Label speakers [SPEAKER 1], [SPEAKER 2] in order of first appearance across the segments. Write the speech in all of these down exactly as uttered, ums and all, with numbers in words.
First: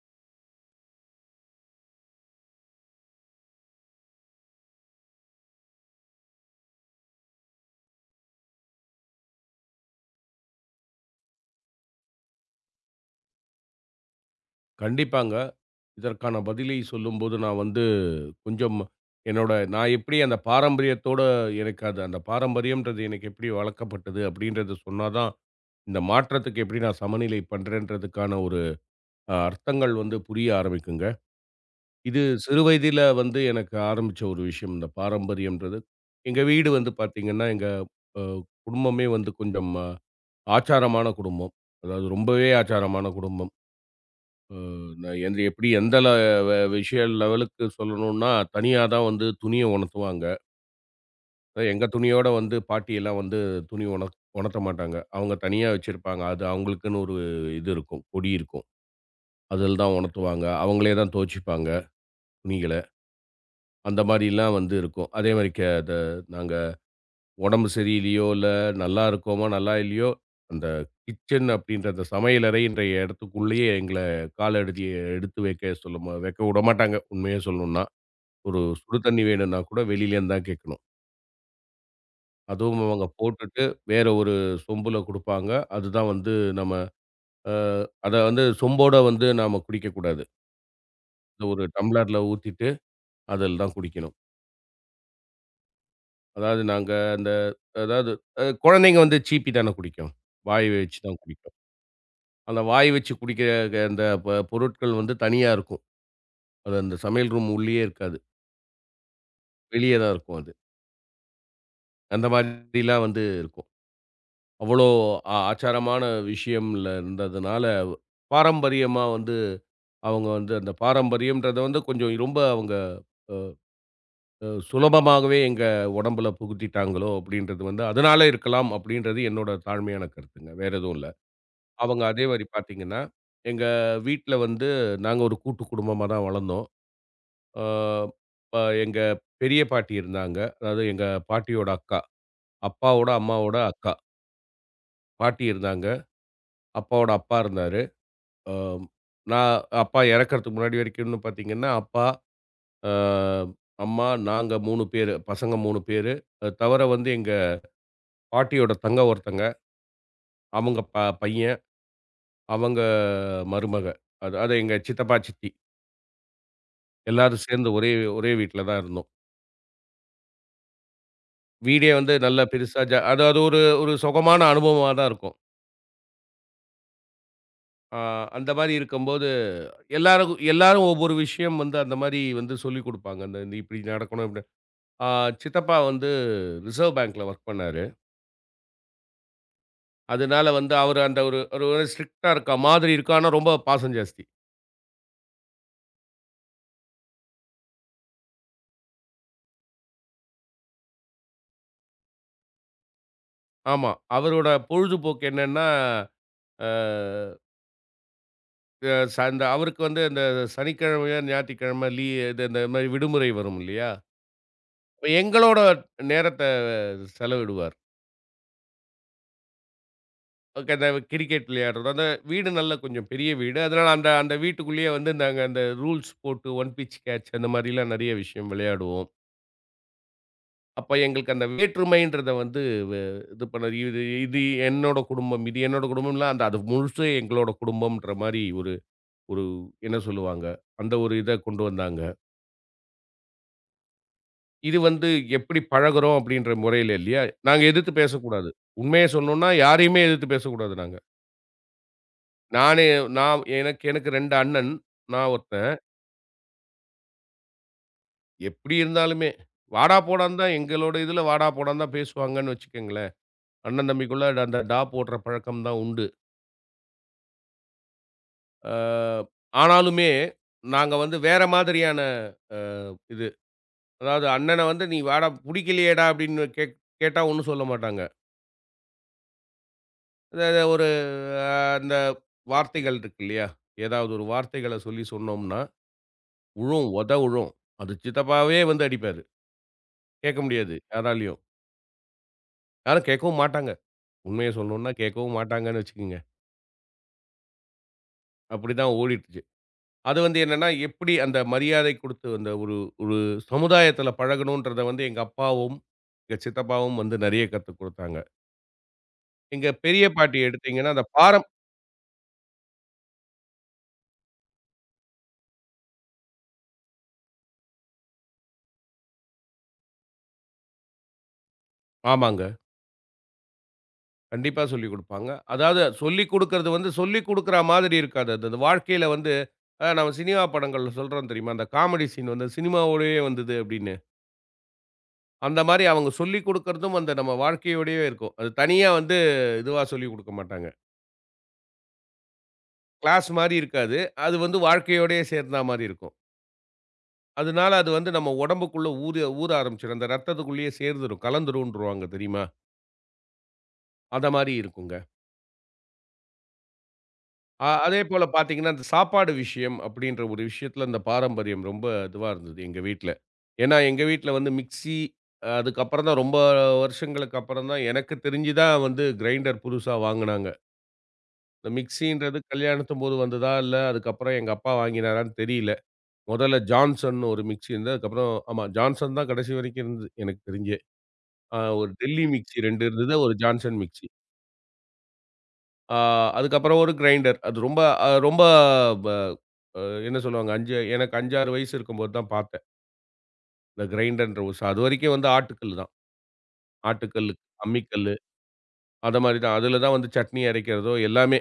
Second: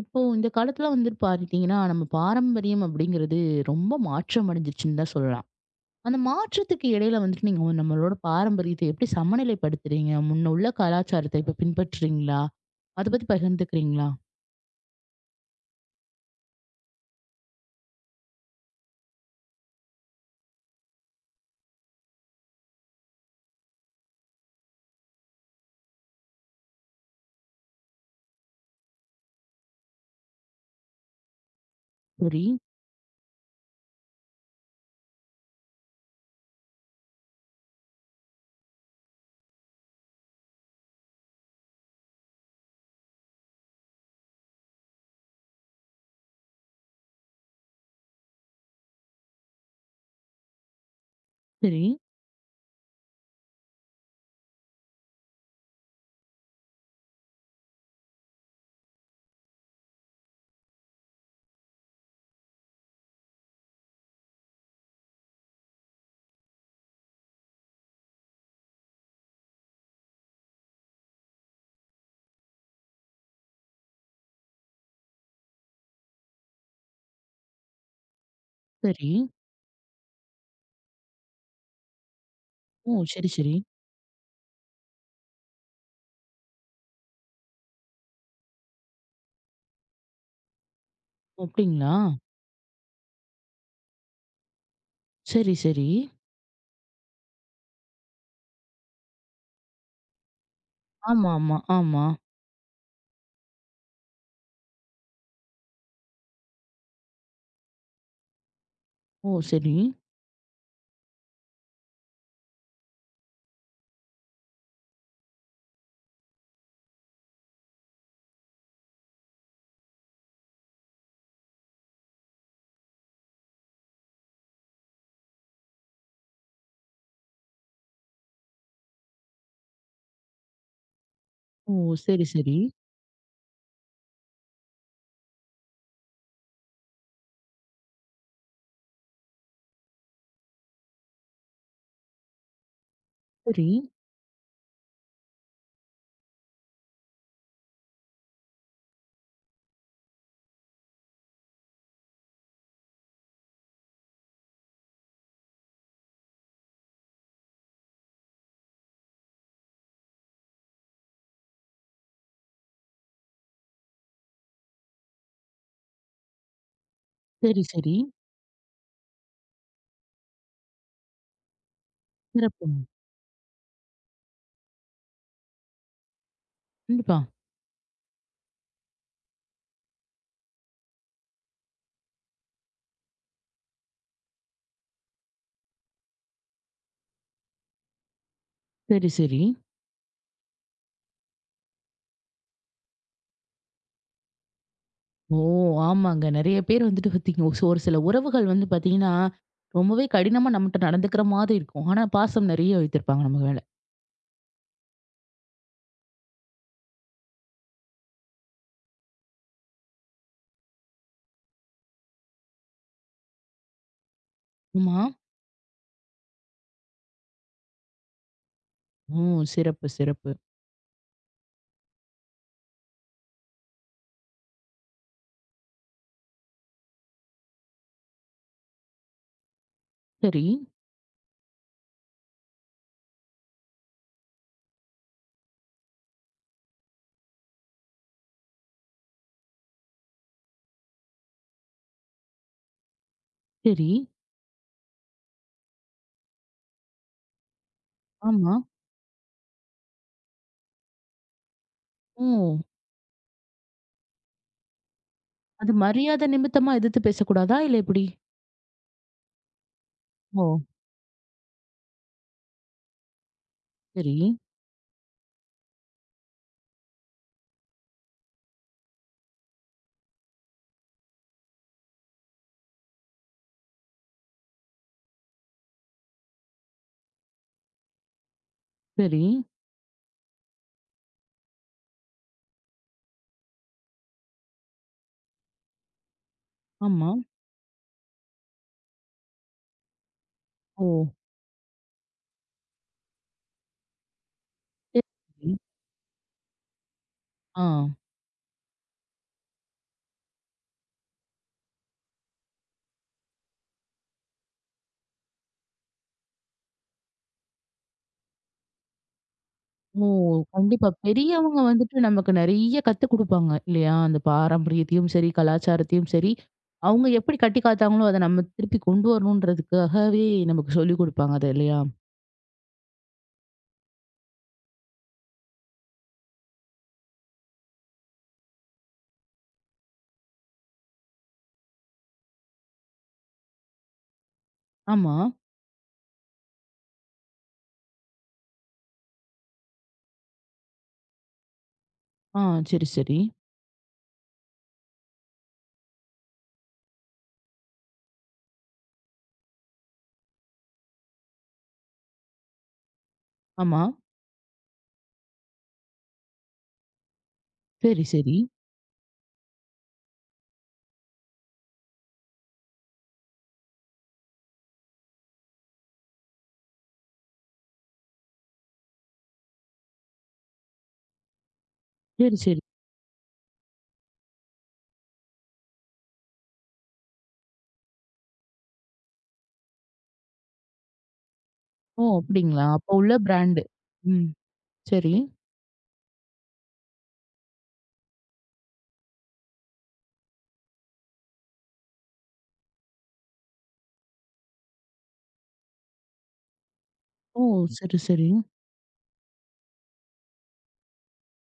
[SPEAKER 1] இப்போ இந்த காலத்துல வந்துட்டு பார்த்தீங்கன்னா, நம்ம பாரம்பரியம் அப்படிங்கிறது ரொம்ப மாற்றம் அடைஞ்சிருச்சுன்னு தான் சொல்லலாம். அந்த மாற்றத்துக்கு இடையில வந்துட்டு நீங்க வந்து நம்மளோட பாரம்பரியத்தை எப்படி சமநிலைப்படுத்துறீங்க? முன்ன உள்ள கலாச்சாரத்த இப்ப பின்பற்றுறீங்களா? அத பத்தி பகிர்ந்துக்கிறீங்களா?
[SPEAKER 2] கண்டிப்பாங்க. இதற்கான பதிலை சொல்லும்போது நான் வந்து கொஞ்சம் என்னோட நான் எப்படி அந்த பாரம்பரியத்தோட எனக்கு அது அந்த பாரம்பரியம்ன்றது எனக்கு எப்படி வளர்க்கப்பட்டது அப்படின்றத சொன்னா தான், இந்த மாற்றத்துக்கு எப்படி நான் சமநிலை பண்றேன்றதுக்கான ஒரு அ அர்த்தங்கள் வந்து புரிய ஆரம்பிக்குங்க. இது
[SPEAKER 1] சரி,
[SPEAKER 2] சிறு வயதில வந்து எனக்கு ஆரம்பிச்ச ஒரு விஷயம் இந்த பாரம்பரியம்ன்றது. எங்க வீடு வந்து பார்த்தீங்கன்னா, எங்க அ குடும்பமே வந்து கொஞ்சம் அஹ், ஆச்சாரமான குடும்பம். அதாவது ரொம்பவே ஆச்சாரமான குடும்பம். அ நான் எந்த எப்படி எந்த ல வ விஷய லெவலுக்கு சொல்லணும்னா, தனியா தான் வந்து துணிய உணர்த்துவாங்க.
[SPEAKER 1] சரி,
[SPEAKER 2] எங்க துணியோட வந்து பாட்டியெல்லாம் வந்து துணி உணத் உணர்த்த மாட்டாங்க. அவங்க தனியா வச்சிருப்பாங்க. அது அவங்களுக்குன்னு ஒரு இது இருக்கும். கொடி இருக்கும். அதில தான் உணர்த்துவாங்க. அவங்களே தான் துவச்சுப்பாங்க துணிகள. அந்த மாரிலாம் வந்து இருக்கும். அதே மாரி க த நாங்க உடம்பு சரியில்லையோ, இல்ல நல்லா இருக்கோமோ, நல்லா இல்லையோ, அந்த கிச்சன் அப்படின்ற அந்த சமையலறைன்ற இடத்துக்குள்ளேயே எங்கள கால எடுத்து எடுத்து வைக்க சொல்ல வைக்க விடமாட்டாங்க, உண்மைய சொல்லணும்னா. ஒரு சுடு
[SPEAKER 1] சரி.
[SPEAKER 2] தண்ணி வேணும்னா கூட வெளியிலேருந்து தான் கேட்கணும். அதுவும்
[SPEAKER 1] ஓ!
[SPEAKER 2] அவங்க
[SPEAKER 1] சரி, சரி.
[SPEAKER 2] போட்டுட்டு வேற ஒரு சொம்புல குடுப்பாங்க. அதுதான் வந்து நம்ம அ அத வந்து சொம்போட வந்து நாம குடிக்கக்கூடாது.
[SPEAKER 1] ஓ!
[SPEAKER 2] இந்த ஒரு
[SPEAKER 1] அப்படிங்களா?
[SPEAKER 2] டம்ளர்ல ஊத்திட்டு அதில தான் குடிக்கணும்.
[SPEAKER 1] சரி, சரி.
[SPEAKER 2] அதாவது நாங்க அந்த அதாவது அ குழந்தைங்க வந்து சீப்பி தானே குடிக்கும். வாய் வச்சு தான்
[SPEAKER 1] ஆமா,
[SPEAKER 2] குடிக்கும்.
[SPEAKER 1] ஆமா, ஆமா.
[SPEAKER 2] அந்த வாய் வச்சு குடிக்கிற க அந்த ப பொருட்கள் வந்து தனியா இருக்கும். அது அந்த சமையல் ரூம் உள்ளேயே இருக்காது.
[SPEAKER 1] ஓ! சரி.
[SPEAKER 2] வெளியே தான் இருக்கும் அது. அந்த மாதிரிலாம் வந்து இருக்கும். அவ்வளோ அ ஆச்சாரமான விஷயம்ல இருந்ததுனால, பாரம்பரியமா வந்து அவங்க வந்து அந்த பாரம்பரியம்ன்றத வந்து கொஞ்சம் ரொம்ப அவங்க அ சுலபமாகவே எங்க உடம்புல புகுத்திட்டாங்களோ! அப்பிடின்றது வந்து அதனால இருக்கலாம் அப்பிடின்றது என்னோட தாழ்மையான கருத்துங்க. வேற எதுவும் இல்ல.
[SPEAKER 1] ஓ!
[SPEAKER 2] அவங்க அதே
[SPEAKER 1] சரி,
[SPEAKER 2] மாரி
[SPEAKER 1] சரி.
[SPEAKER 2] பார்த்தீங்கன்னா, எங்க வீட்ல வந்து நாங்க ஒரு கூட்டு குடும்பமா தான் வளர்ந்தோம். அ ப எங்க பெரிய பாட்டி இருந்தாங்க. அதாவது எங்க பாட்டியோட அக்கா. அப்பாவோட அம்மாவோட
[SPEAKER 1] சரி,
[SPEAKER 2] அக்கா. பாட்டி இருந்தாங்க. அப்பாவோட அப்பா இருந்தாரு. அ நான் அப்பா இறக்கறதுக்கு முன்னாடி வரைக்கும்னு பார்த்தீங்கன்னா, அப்பா, அ அம்மா, நாங்க மூன்று பேரு. பசங்க மூன்று பேரு. அ தவிர வந்து எங்க பாட்டியோட தங்க ஒருத்தங்க. அவங்க ப பையன், அவங்க மருமக. அதாவது எங்க சித்தப்பா, சித்தி எல்லாரும்
[SPEAKER 1] சரி,
[SPEAKER 2] சேர்ந்து ஒரே
[SPEAKER 1] சரி.
[SPEAKER 2] ஒரே வீட்ல தான் இருந்தோம். வீடே வந்து நல்ல
[SPEAKER 1] சிறப்புங்க.
[SPEAKER 2] பெருசா ஜ அதாவது ஒரு ஒரு சொகமான அனுபவமா தான் இருக்கும்.
[SPEAKER 1] கண்டிப்பா.
[SPEAKER 2] அ அந்த மாரி இருக்கும்போது எல்லாருக்கும் எல்லாரும் ஒவ்வொரு விஷயம் வந்து அந்த மாரி வந்து சொல்லிக் குடுப்பாங்க. அந்த "இப்டி நடக்கணும்" இப்டி அ சித்தப்பா வந்து ரிசர்வ் பேங்க்ல வொர்க் பண்ணாரு.
[SPEAKER 1] சரி, சரி.
[SPEAKER 2] அதனால வந்து அவரு அந்த ஒரு ஒரு ஸ்ட்ரிக்ட்டா இருக்க மாதிரி இருக்கும். ஆனா, ரொம்ப பாசம் ஜாஸ்தி.
[SPEAKER 1] ஓ! ஆமாங்க. நெறைய பேர் வந்துட்டு பாத்தீங்க ஒரு ஒரு சில உறவுகள் வந்து பாத்தீங்கன்னா, ரொம்பவே கடினமா நம்மட்ட நடந்துக்கிற மாதிரி இருக்கும். ஆனா பாசம் நெறைய வைத்திருப்பாங்க நம்ம மேல.
[SPEAKER 2] ஆமா. அவரோட பொழுதுபோக்கு என்னன்னா, அ அ ச அந்த அவருக்கு வந்து இந்த சனிக்கிழமையோ, ஞாயிற்றுக்கிழமை லீ இது இந்த மாரி விடுமுறை வரும் இல்லையா?
[SPEAKER 1] ஆமா.
[SPEAKER 2] அப்ப எங்களோட நேரத்த செலவிடுவார்.
[SPEAKER 1] ஓ! சிறப்பு, சிறப்பு.
[SPEAKER 2] ஓகே. அந்த கிரிக்கெட் விளையாடுறது. அந்த வீடு நல்ல கொஞ்சம் பெரிய வீடு. அதனால அந்த அந்த வீட்டுக்குள்ளேயே வந்து நாங்க அந்த ரூல்ஸ் போட்டு ஒன் பிட்ச் கேட்ச் அந்த மாரிலாம் நெறைய விஷயம் விளையாடுவோம்.
[SPEAKER 1] சரி,
[SPEAKER 2] அப்ப எங்களுக்கு அந்த வேற்றுமைன்றத வந்து வ இது பண்ணது. இது இது என்னோட குடும்பம். இது என்னோட குடும்பம்லாம் அந்த அது முழுசும் எங்களோட குடும்பம்ன்ற மாரி ஒரு ஒரு என்ன சொல்லுவாங்க, அந்த ஒரு இத கொண்டு வந்தாங்க.
[SPEAKER 1] சரி.
[SPEAKER 2] இது வந்து எப்படி பழகுறோம் அப்படின்ற முறையில இல்லையா? நாங்க எதிர்த்து பேசக்கூடாது.
[SPEAKER 1] ஆமா.
[SPEAKER 2] உண்மைய சொல்லணும்னா யாரையுமே எதிர்த்து பேசக்கூடாது நாங்க.
[SPEAKER 1] ஓ!
[SPEAKER 2] நானே நான் எனக்கு எனக்கு ரெண்டு அண்ணன். நான் ஒருத்தன்.
[SPEAKER 1] அது மரியாதை நிமித்தமா எதிர்த்து பேசக்கூடாதா? இல்ல எப்படி?
[SPEAKER 2] எப்படி இருந்தாலுமே, வாடா போடான்னு
[SPEAKER 1] ஓ!
[SPEAKER 2] தான் எங்களோட இதுல வாடா போடான்னு தான் பேசுவாங்கன்னு வச்சுக்கங்களேன். அண்ணன்
[SPEAKER 1] சரி,
[SPEAKER 2] தம்பிக்குள்ள அந்த டா போடுற பழக்கம் தான் உண்டு. அ ஆனாலுமே, நாங்க வந்து வேற மாதிரியான அ இது. அதாவது அண்ணன வந்து, "நீ வாடா புடிக்கலையேடா" அப்படின்னு கேட் கேட்டா ஒண்ணும் சொல்ல மாட்டாங்க.
[SPEAKER 1] சரி.
[SPEAKER 2] அதாவது ஒரு அ அந்த வார்த்தைகள் இருக்கு இல்லையா? ஏதாவது ஒரு வார்த்தைகள சொல்லி சொன்னோம்னா, விழும், உத
[SPEAKER 1] ஆமா.
[SPEAKER 2] விழும். அது சித்தப்பாவே வந்து அடிப்பாரு. கேட்க முடியாது
[SPEAKER 1] ஓ!
[SPEAKER 2] யாராலயும். யாரும் கேட்கவும் மாட்டாங்க. உண்மைய சொல்லணும்னா கேட்கவும்
[SPEAKER 1] சரி.
[SPEAKER 2] மாட்டாங்கன்னு வச்சுக்கங்க.
[SPEAKER 1] ஆ.
[SPEAKER 2] அப்படிதான் ஓடிட்டுச்சு. அது வந்து என்னன்னா, எப்படி அந்த மரியாதை குடுத்து அந்த ஒரு ஒரு சமுதாயத்துல பழகணுன்றத வந்து எங்க அப்பாவும், எங்க சித்தப்பாவும் வந்து நெறைய கத்துக் குடுத்தாங்க. எங்க பெரிய
[SPEAKER 1] ஓ!
[SPEAKER 2] பாட்டி
[SPEAKER 1] கண்டிப்பா.
[SPEAKER 2] எடுத்தீங்கன்னா, அந்த பாரம்
[SPEAKER 1] பெரியவங்க வந்துட்டு நமக்கு நெறைய கத்துக் குடுப்பாங்க இல்லையா? அந்த பாரம்பரியத்தையும் சரி, கலாச்சாரத்தையும் சரி, அவங்க எப்படி கட்டி காத்தாங்களோ, அத நம்ம திருப்பி கொண்டு வரணுன்றதுக்காகவே நமக்கு சொல்லிக் குடுப்பாங்க அது இல்லையா?
[SPEAKER 2] ஆமாங்க. கண்டிப்பா சொல்லிக் குடுப்பாங்க. அதாவது சொல்லிக் குடுக்குறது வந்து சொல்லிக் குடுக்குற மாதிரி இருக்காது. அது அது வாழ்க்கையில வந்து அ நம்ம சினிமா படங்கள்ல சொல்றோம் தெரியுமா? அந்த காமெடி சீன் வந்து சினிமாவோடயே வந்தது அப்படின்னு.
[SPEAKER 1] ஆமா.
[SPEAKER 2] அந்த மாரி அவங்க சொல்லிக் குடுக்குறதும் அந்த நம்ம வாழ்க்கையோடயே இருக்கும். அது தனியா வந்து இதுவா சொல்லிக் குடுக்க மாட்டாங்க.
[SPEAKER 1] ஆ சரி, சரி.
[SPEAKER 2] கிளாஸ் மாரி இருக்காது. அது வந்து வாழ்க்கையோடயே சேர்ந்தா மாரி இருக்கும். அதனால அது வந்து நம்ம உடம்புக்குள்ள ஊற ஊற ஆரம்பிச்சுரும். அந்த ரத்தத்துக்குள்ளேயே சேர்ந்துரும். கலந்துரும்ன்றுவாங்க தெரியுமா?
[SPEAKER 1] ஆமா.
[SPEAKER 2] அத மாரி இருக்குங்க. அ அதே
[SPEAKER 1] சரி,
[SPEAKER 2] போல
[SPEAKER 1] சரி.
[SPEAKER 2] பார்த்தீங்கன்னா, அந்த சாப்பாடு விஷயம் அப்படின்ற ஒரு விஷயத்துல இந்த பாரம்பரியம் ரொம்ப இதுவா இருந்தது எங்க வீட்ல. ஏன்னா எங்க வீட்ல வந்து மிக்ஸி, அ அதுக்கப்புறம் தான் ரொம்ப வருஷங்களுக்கு அப்புறம் தான் எனக்கு தெரிஞ்சு தான் வந்து கிரைண்டர் புதுசா வாங்குனாங்க. இந்த
[SPEAKER 1] சரி,
[SPEAKER 2] மிக்ஸின்றது
[SPEAKER 1] சரி.
[SPEAKER 2] கல்யாணத்தின் போது வந்ததா? இல்ல அதுக்கப்புறம் எங்க அப்பா வாங்கினாரான்னு தெரியல. முதல்ல ஜான்சன் ஒரு மிக்ஸி இருந்தது. அதுக்கப்புறம் ஆமா ஜான்சன் தான் கடைசி வரைக்கும் இருந்தது எனக்கு தெரிஞ்சு. ஆ ஒரு
[SPEAKER 1] ஓ!
[SPEAKER 2] டெல்லி
[SPEAKER 1] அப்படிங்களா?
[SPEAKER 2] மிக்ஸி ரெண்டு
[SPEAKER 1] அப்போ உள்ள
[SPEAKER 2] இருந்தது. ஒரு
[SPEAKER 1] பிராண்டு.
[SPEAKER 2] Johnson mixie.
[SPEAKER 1] ம். சரி.
[SPEAKER 2] ஆ அதுக்கப்புறம் ஒரு கிரைண்டர். அது ரொம்ப அ ரொம்ப ப அ என்ன சொல்லுவாங்க ஐந்து எனக்கு ஐந்து, ஆறு வயசு இருக்கும்போது தான் பார்த்தேன். இந்த கிரைண்டர்ன்ற ஒரு சா அதுவரைக்கும் வந்து ஆட்டுக்கல்லு தான். ஆட்டுக்கல்லு,
[SPEAKER 1] ஓ! சரி,
[SPEAKER 2] அம்மிக்கல்லு
[SPEAKER 1] சரி.
[SPEAKER 2] அத மாரி தான். அதுல தான் வந்து சட்னி அரைக்கிறதோ எல்லாமே.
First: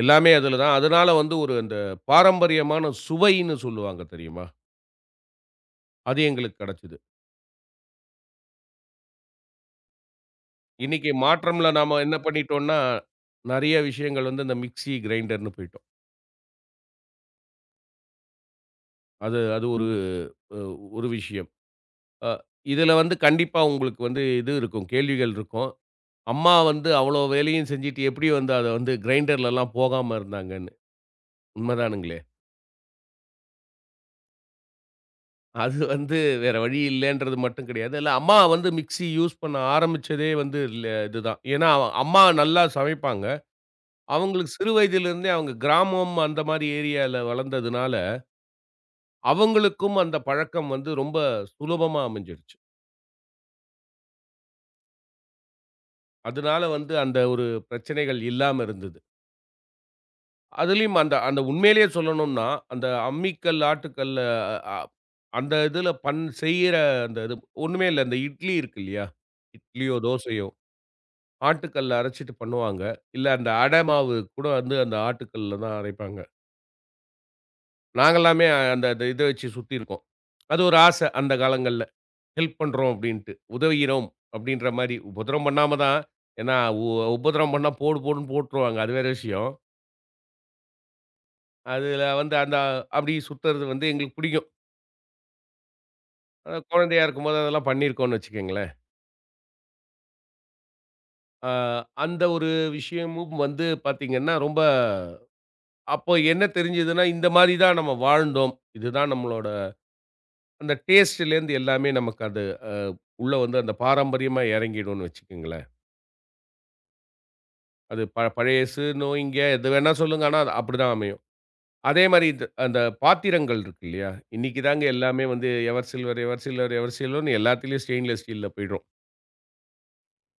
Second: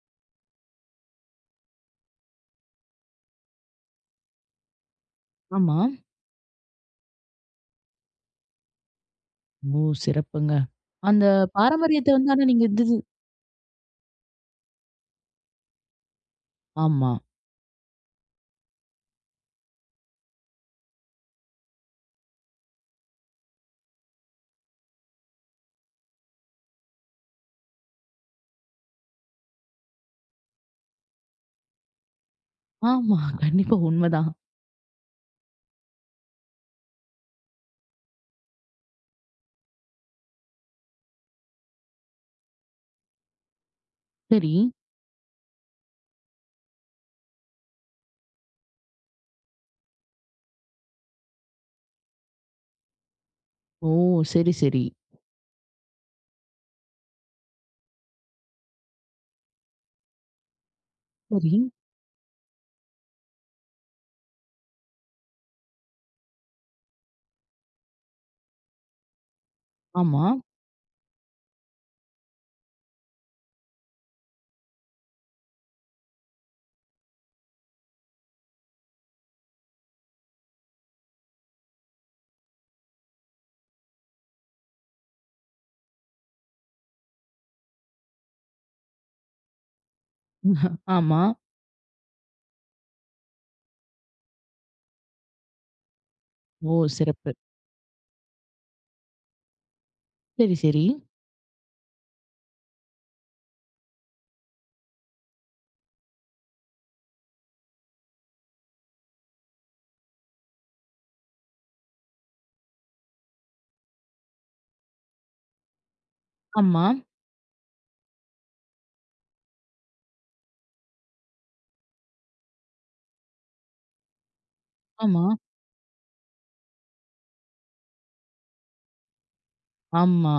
[SPEAKER 2] எல்லாமே அதுல தான். அதனால வந்து ஒரு அந்த பாரம்பரியமான சுவைன்னு சொல்லுவாங்க தெரியுமா?
[SPEAKER 1] ஆமா.
[SPEAKER 2] அது எங்களுக்கு கிடைச்சது.
[SPEAKER 1] ஓ! சிறப்புங்க.
[SPEAKER 2] இன்னைக்கு
[SPEAKER 1] அந்த
[SPEAKER 2] மாற்றம்ல நாம என்ன
[SPEAKER 1] பாரம்பரியத்த வந்து ஆனா நீங்க
[SPEAKER 2] பண்ணிட்டோம்னா,
[SPEAKER 1] இது
[SPEAKER 2] நெறைய விஷயங்கள் வந்து இந்த மிக்ஸி, கிரைண்டர்ன்னு போயிட்டோம்.
[SPEAKER 1] ஆமா.
[SPEAKER 2] அது அது ஒரு ம். அ ஒரு விஷயம். அ இதுல வந்து கண்டிப்பா உங்களுக்கு வந்து இது இருக்கும். கேள்விகள் இருக்கும். அம்மா வந்து அவ்ளோ வேலையும் செஞ்சுட்டு எப்படி வந்து அத வந்து கிரைண்டர்லலாம் போகாம இருந்தாங்கன்னு. உண்மதானுங்களே?
[SPEAKER 1] ஆமா. கண்டிப்பா உண்மதான்.
[SPEAKER 2] அது வந்து வேற வழி இல்லன்றது மட்டும் கிடையாது. இல்ல அம்மா வந்து மிக்ஸி யூஸ் பண்ண ஆரம்பிச்சதே வந்து இல்ல இதுதான். ஏன்னா அம்மா நல்லா சமைப்பாங்க. அவங்களுக்கு
[SPEAKER 1] சரி.
[SPEAKER 2] சிறு வயதிலிருந்தே அவங்க கிராமம் அந்த மாரி ஏரியால வளர்ந்ததுனால, அவங்களுக்கும் அந்த பழக்கம் வந்து ரொம்ப சுலபமா அமைஞ்சிருச்சு.
[SPEAKER 1] ஓ! சரி, சரி.
[SPEAKER 2] அதனால வந்து அந்த ஒரு பிரச்சனைகள் இல்லாம இருந்தது. அதுலயும் அந்த அந்த
[SPEAKER 1] சரி.
[SPEAKER 2] உண்மையிலேயே சொல்லணும்னா, அந்த அம்மிக்கல், ஆட்டுக்கல்ல அ அந்த இதுல பண் செய்யிற அந்த இது ஒண்ணுமே இல்ல. இந்த இட்லி இருக்கு இல்லையா? இட்லியோ,
[SPEAKER 1] ஆமா.
[SPEAKER 2] தோசையோ ஆட்டுக்கல்ல அரைச்சுட்டு பண்ணுவாங்க. இல்ல அந்த அடை மாவு கூட வந்து அந்த ஆட்டுக்கல்ல தான் அரைப்பாங்க. நாங்கல்லாமே அந்த அந்த இத வச்சு சுத்தியிருக்கோம். அது ஒரு ஆசை அந்த காலங்கள்ல. ஹெல்ப் பண்றோம் அப்டின்ட்டு. உதவுகிறோம் அப்டின்ற மாரி. உபத்திரம் பண்ணாம தான் ஏன்னா உ உபத்திரம் பண்ணா போடு போடுன்னு போட்டுருவாங்க. அது வேற விஷயம்.
[SPEAKER 1] ஆமா.
[SPEAKER 2] அதுல வந்து அந்த அப்டி சுத்துறது வந்து எங்களுக்கு பிடிக்கும். அ
[SPEAKER 1] ஓ!
[SPEAKER 2] குழந்தையா
[SPEAKER 1] சிறப்பு.
[SPEAKER 2] இருக்கும்போது அதெல்லாம் பண்ணியிருக்கோம்னு வச்சுக்கங்களேன்.
[SPEAKER 1] சரி, சரி.
[SPEAKER 2] அ அந்த ஒரு விஷயமும் வந்து பார்த்தீங்கன்னா, ரொம்ப அப்போ என்ன தெரிஞ்சதுன்னா, இந்த மாரி தான் நம்ம வாழ்ந்தோம். இதுதான் நம்மளோட அந்த டேஸ்ட்லேருந்து எல்லாமே நமக்கு அது அ உள்ள வந்து அந்த பாரம்பரியமா இறங்கிடும்னு வச்சுக்கங்களேன்.
[SPEAKER 1] ஆமா,
[SPEAKER 2] அது ப பழசுனோய்ங்க எது வேணா சொல்லுங்க. ஆனா அது அப்படிதான் அமையும். அதே மாரி இது அந்த பாத்திரங்கள் இருக்கு இல்லையா? இன்னைக்கு தாங்க
[SPEAKER 1] ஆமா,
[SPEAKER 2] எல்லாமே வந்து எவர் சில்வர், எவர் சில்வர், எவர் சில்வர்ன்னு எல்லாத்துலயும் ஸ்டெயின்லெஸ் ஸ்டீல்ல போயிடுறோம்.
[SPEAKER 1] ஆமா.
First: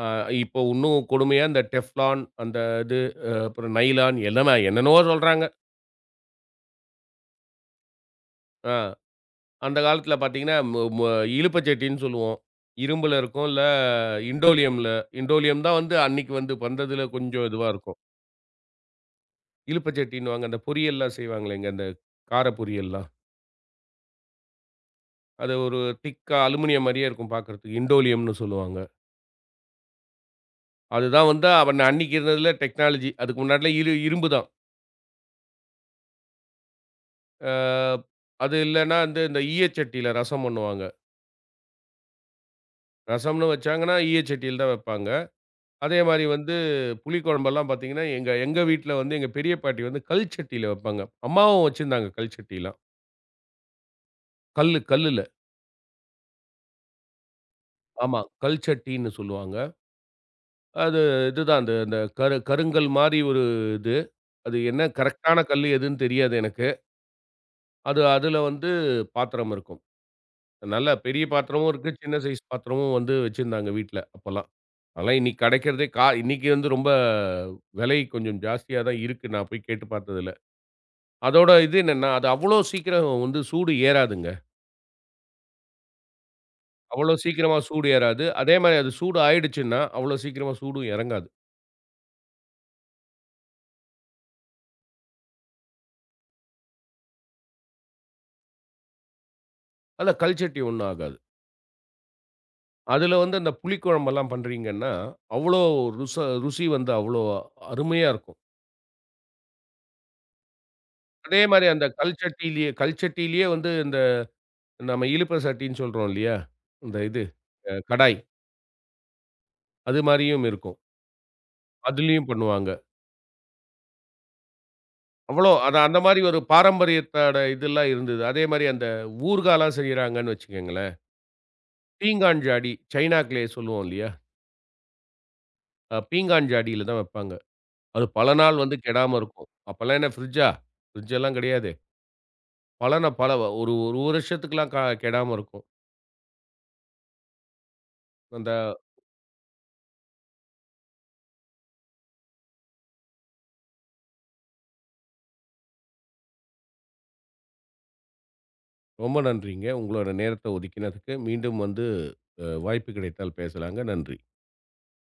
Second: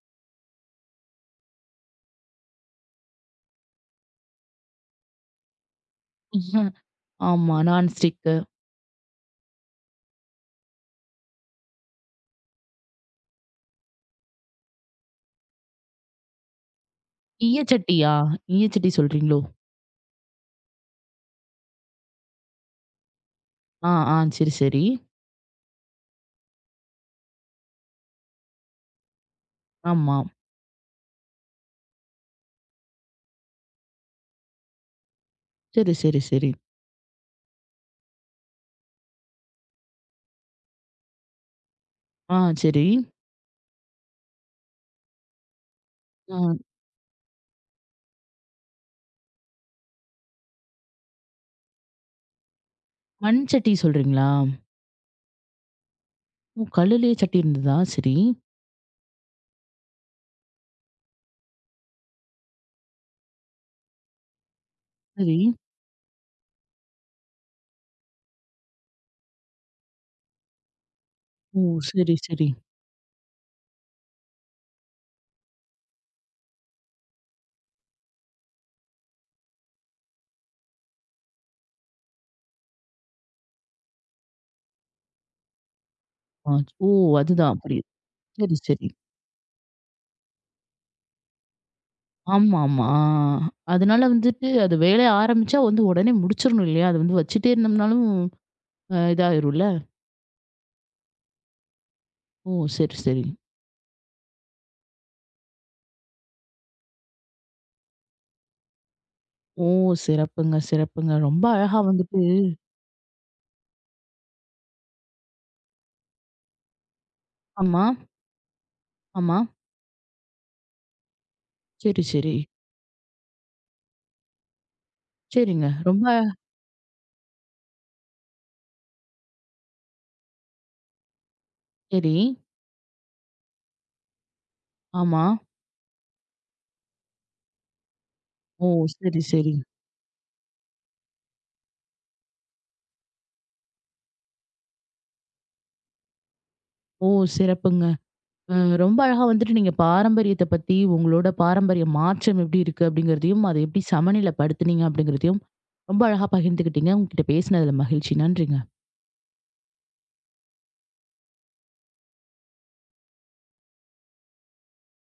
[SPEAKER 2] ஆ இப்போ உன்னும் கொடுமையா இந்த டெஃப்லான் அந்த இது அ அப்புறம் நைலான் எல்லாமே என்னென்னவோ சொல்றாங்க.
[SPEAKER 1] ஆமா. நான்ஸ்டிக்கு.
[SPEAKER 2] ஆ அந்த காலத்தில பார்த்தீங்கன்னா, மு மு இலுப்ப சட்டின்னு சொல்லுவோம். இரும்புல இருக்கும். இல்ல இண்டோலியம்ல இண்டோலியம் தான் வந்து அன்னைக்கு வந்து வந்ததுல கொஞ்சம் இதுவா இருக்கும்.
[SPEAKER 1] ஈயச்சட்டியா? ஈயச்சட்டி சொல்றீங்களோ?
[SPEAKER 2] இலுப்ப சட்டின்னுவாங்க. அந்த பொரியல்லாம் செய்வாங்களேங்க, அந்த கார பொரியல்லாம்.
[SPEAKER 1] ஆ, ஆ. சரி, சரி.
[SPEAKER 2] அது ஒரு திக்கா அலுமினியம் மாரியே இருக்கும் பார்க்கறதுக்கு. இண்டோலியம்னு சொல்லுவாங்க.
[SPEAKER 1] ஆமா.
[SPEAKER 2] அதுதான் வந்து அவன் அன்னைக்கு இருந்ததுல டெக்னாலஜி. அதுக்கு முன்னாடிலாம் இரு இரும்பு தான்.
[SPEAKER 1] சரி, சரி, சரி.
[SPEAKER 2] ஆ அது இல்லன்னா வந்து இந்த ஈயச்சட்டியில ரசம் பண்ணுவாங்க.
[SPEAKER 1] ஆ, சரி.
[SPEAKER 2] ரசம்ன்னு வச்சாங்கன்னா, ஈய சட்டியில தான் வைப்பாங்க. அதே மாரி
[SPEAKER 1] ஆ
[SPEAKER 2] வந்து புளி குழம்பெல்லாம் பார்த்தீங்கன்னா, எங்க எங்க வீட்ல வந்து எங்க பெரிய பாட்டி வந்து கல் சட்டியில வைப்பாங்க. அம்மாவும் வச்சிருந்தாங்க கல் சட்டிலாம்.
[SPEAKER 1] மண் சட்டி சொல்றீங்களா?
[SPEAKER 2] கல்லு கல்லுல.
[SPEAKER 1] ஓ! கல்லுலயே சட்டி இருந்ததா? சரி,
[SPEAKER 2] ஆமா. கல் சட்டின்னு சொல்லுவாங்க. அது இதுதான் அந்த அந்த கரு கருங்கல் மாரி ஒரு இது. அது என்ன
[SPEAKER 1] சரி.
[SPEAKER 2] கரெக்ட்டான கல்லு எதுன்னு தெரியாது எனக்கு. அது அதுல வந்து பாத்திரம் இருக்கும். நல்லா பெரிய
[SPEAKER 1] ஓ!
[SPEAKER 2] பாத்திரமும் இருக்கு. சின்ன
[SPEAKER 1] சரி,
[SPEAKER 2] சைஸ்
[SPEAKER 1] சரி.
[SPEAKER 2] பாத்திரமும் வந்து வச்சிருந்தாங்க வீட்ல அப்பல்லாம். அதெல்லாம் இன்னைக்கு கிடைக்கிறதே கா இன்னைக்கு வந்து ரொம்ப விலை கொஞ்சம் ஜாஸ்தியா தான் இருக்கு. நான் போய் கேட்டு பார்த்ததுல. அதோட இது என்னன்னா, அது அவ்வளோ சீக்கிரம் வந்து சூடு ஏறாதுங்க.
[SPEAKER 1] ஆ ஓ!
[SPEAKER 2] அவ்வளோ
[SPEAKER 1] அதுதான்
[SPEAKER 2] சீக்கிரமா
[SPEAKER 1] அப்படி.
[SPEAKER 2] சூடு ஏறாது. அதே
[SPEAKER 1] சரி,
[SPEAKER 2] மாரி
[SPEAKER 1] சரி.
[SPEAKER 2] அது சூடு ஆயிடுச்சுன்னா, அவ்வளோ சீக்கிரமா சூடும் இறங்காது.
[SPEAKER 1] ஆமா, ஆமா. ஆ. அதனால வந்துட்டு அது வேலைய ஆரம்பிச்சா வந்து உடனே முடிச்சிரணும் இல்லையா? அது வந்து வச்சுட்டே இருந்தோம்னாலும் அ இதாயிரும்ல.
[SPEAKER 2] அதுல கல்சட்டி ஒண்ணும் ஆகாது.
[SPEAKER 1] ஓ! சரி,
[SPEAKER 2] அதுல
[SPEAKER 1] சரி.
[SPEAKER 2] வந்து அந்த புளிக்குழம்பெல்லாம் பண்றீங்கன்னா, அவ்வளோ ருச ருசி வந்து அவ்வளோ அருமையா இருக்கும்.
[SPEAKER 1] ஓ! சிறப்புங்க, சிறப்புங்க.
[SPEAKER 2] அதே
[SPEAKER 1] ரொம்ப
[SPEAKER 2] மாரி
[SPEAKER 1] அழகா
[SPEAKER 2] அந்த
[SPEAKER 1] வந்துட்டு
[SPEAKER 2] கல்சட்டியிலேயே கல்சட்டியிலேயே வந்து இந்த நம்ம இழுப்ப சட்டின்னு சொல்றோம் இல்லையா? இந்த இது அ
[SPEAKER 1] ஆமா,
[SPEAKER 2] கடாய்.
[SPEAKER 1] ஆமா.
[SPEAKER 2] அது மாரியும் இருக்கும்.
[SPEAKER 1] சரி,
[SPEAKER 2] அதுலயும்
[SPEAKER 1] சரி.
[SPEAKER 2] பண்ணுவாங்க. அவ்வளோ
[SPEAKER 1] சரிங்க.
[SPEAKER 2] அது அந்த
[SPEAKER 1] ரொம்ப
[SPEAKER 2] மாரி
[SPEAKER 1] அழ-
[SPEAKER 2] ஒரு பாரம்பரியத்தோட இதெல்லாம் இருந்தது. அதே மாரி அந்த ஊர்காலாம் செய்றாங்கன்னு வச்சுக்கங்களேன்.
[SPEAKER 1] சரி.
[SPEAKER 2] பீங்கான் ஜாடி, சைனாக்குள்ளயே சொல்லுவோம் இல்லையா?
[SPEAKER 1] ஆமா.
[SPEAKER 2] அ பீங்கான் ஜாடியில தான் வைப்பாங்க. அது பல நாள்
[SPEAKER 1] ஓ!
[SPEAKER 2] வந்து கெடாம
[SPEAKER 1] சரி,
[SPEAKER 2] இருக்கும்.
[SPEAKER 1] சரி.
[SPEAKER 2] அப்பலாம் என்ன ஃப்ரிட்ஜா? ஃப்ரிட்ஜ் எல்லாம் கிடையாது. பலன பல ஒரு ஒரு வருஷத்துக்குலாம் க கெடாம இருக்கும்.
[SPEAKER 1] ஓ! சிறப்புங்க.
[SPEAKER 2] அந்த
[SPEAKER 1] அ ரொம்ப அழகா வந்துட்டு நீங்க பாரம்பரியத்த பத்தி, உங்களோட பாரம்பரிய மாற்றம் எப்படி இருக்கு அப்படிங்கிறதையும், அதை எப்படி சமநிலைப்படுத்துனீங்க அப்படிங்கிறதையும், ரொம்ப அழகா பகிர்ந்துக்கிட்டீங்க. உங்ககிட்ட பேசினதுல மகிழ்ச்சி. நன்றிங்க.
[SPEAKER 2] ரொம்ப நன்றிங்க. உங்களோட நேரத்த ஒதுக்கினதுக்கு. மீண்டும் வந்து அ வாய்ப்பு கிடைத்தால் பேசலாங்க. நன்றி.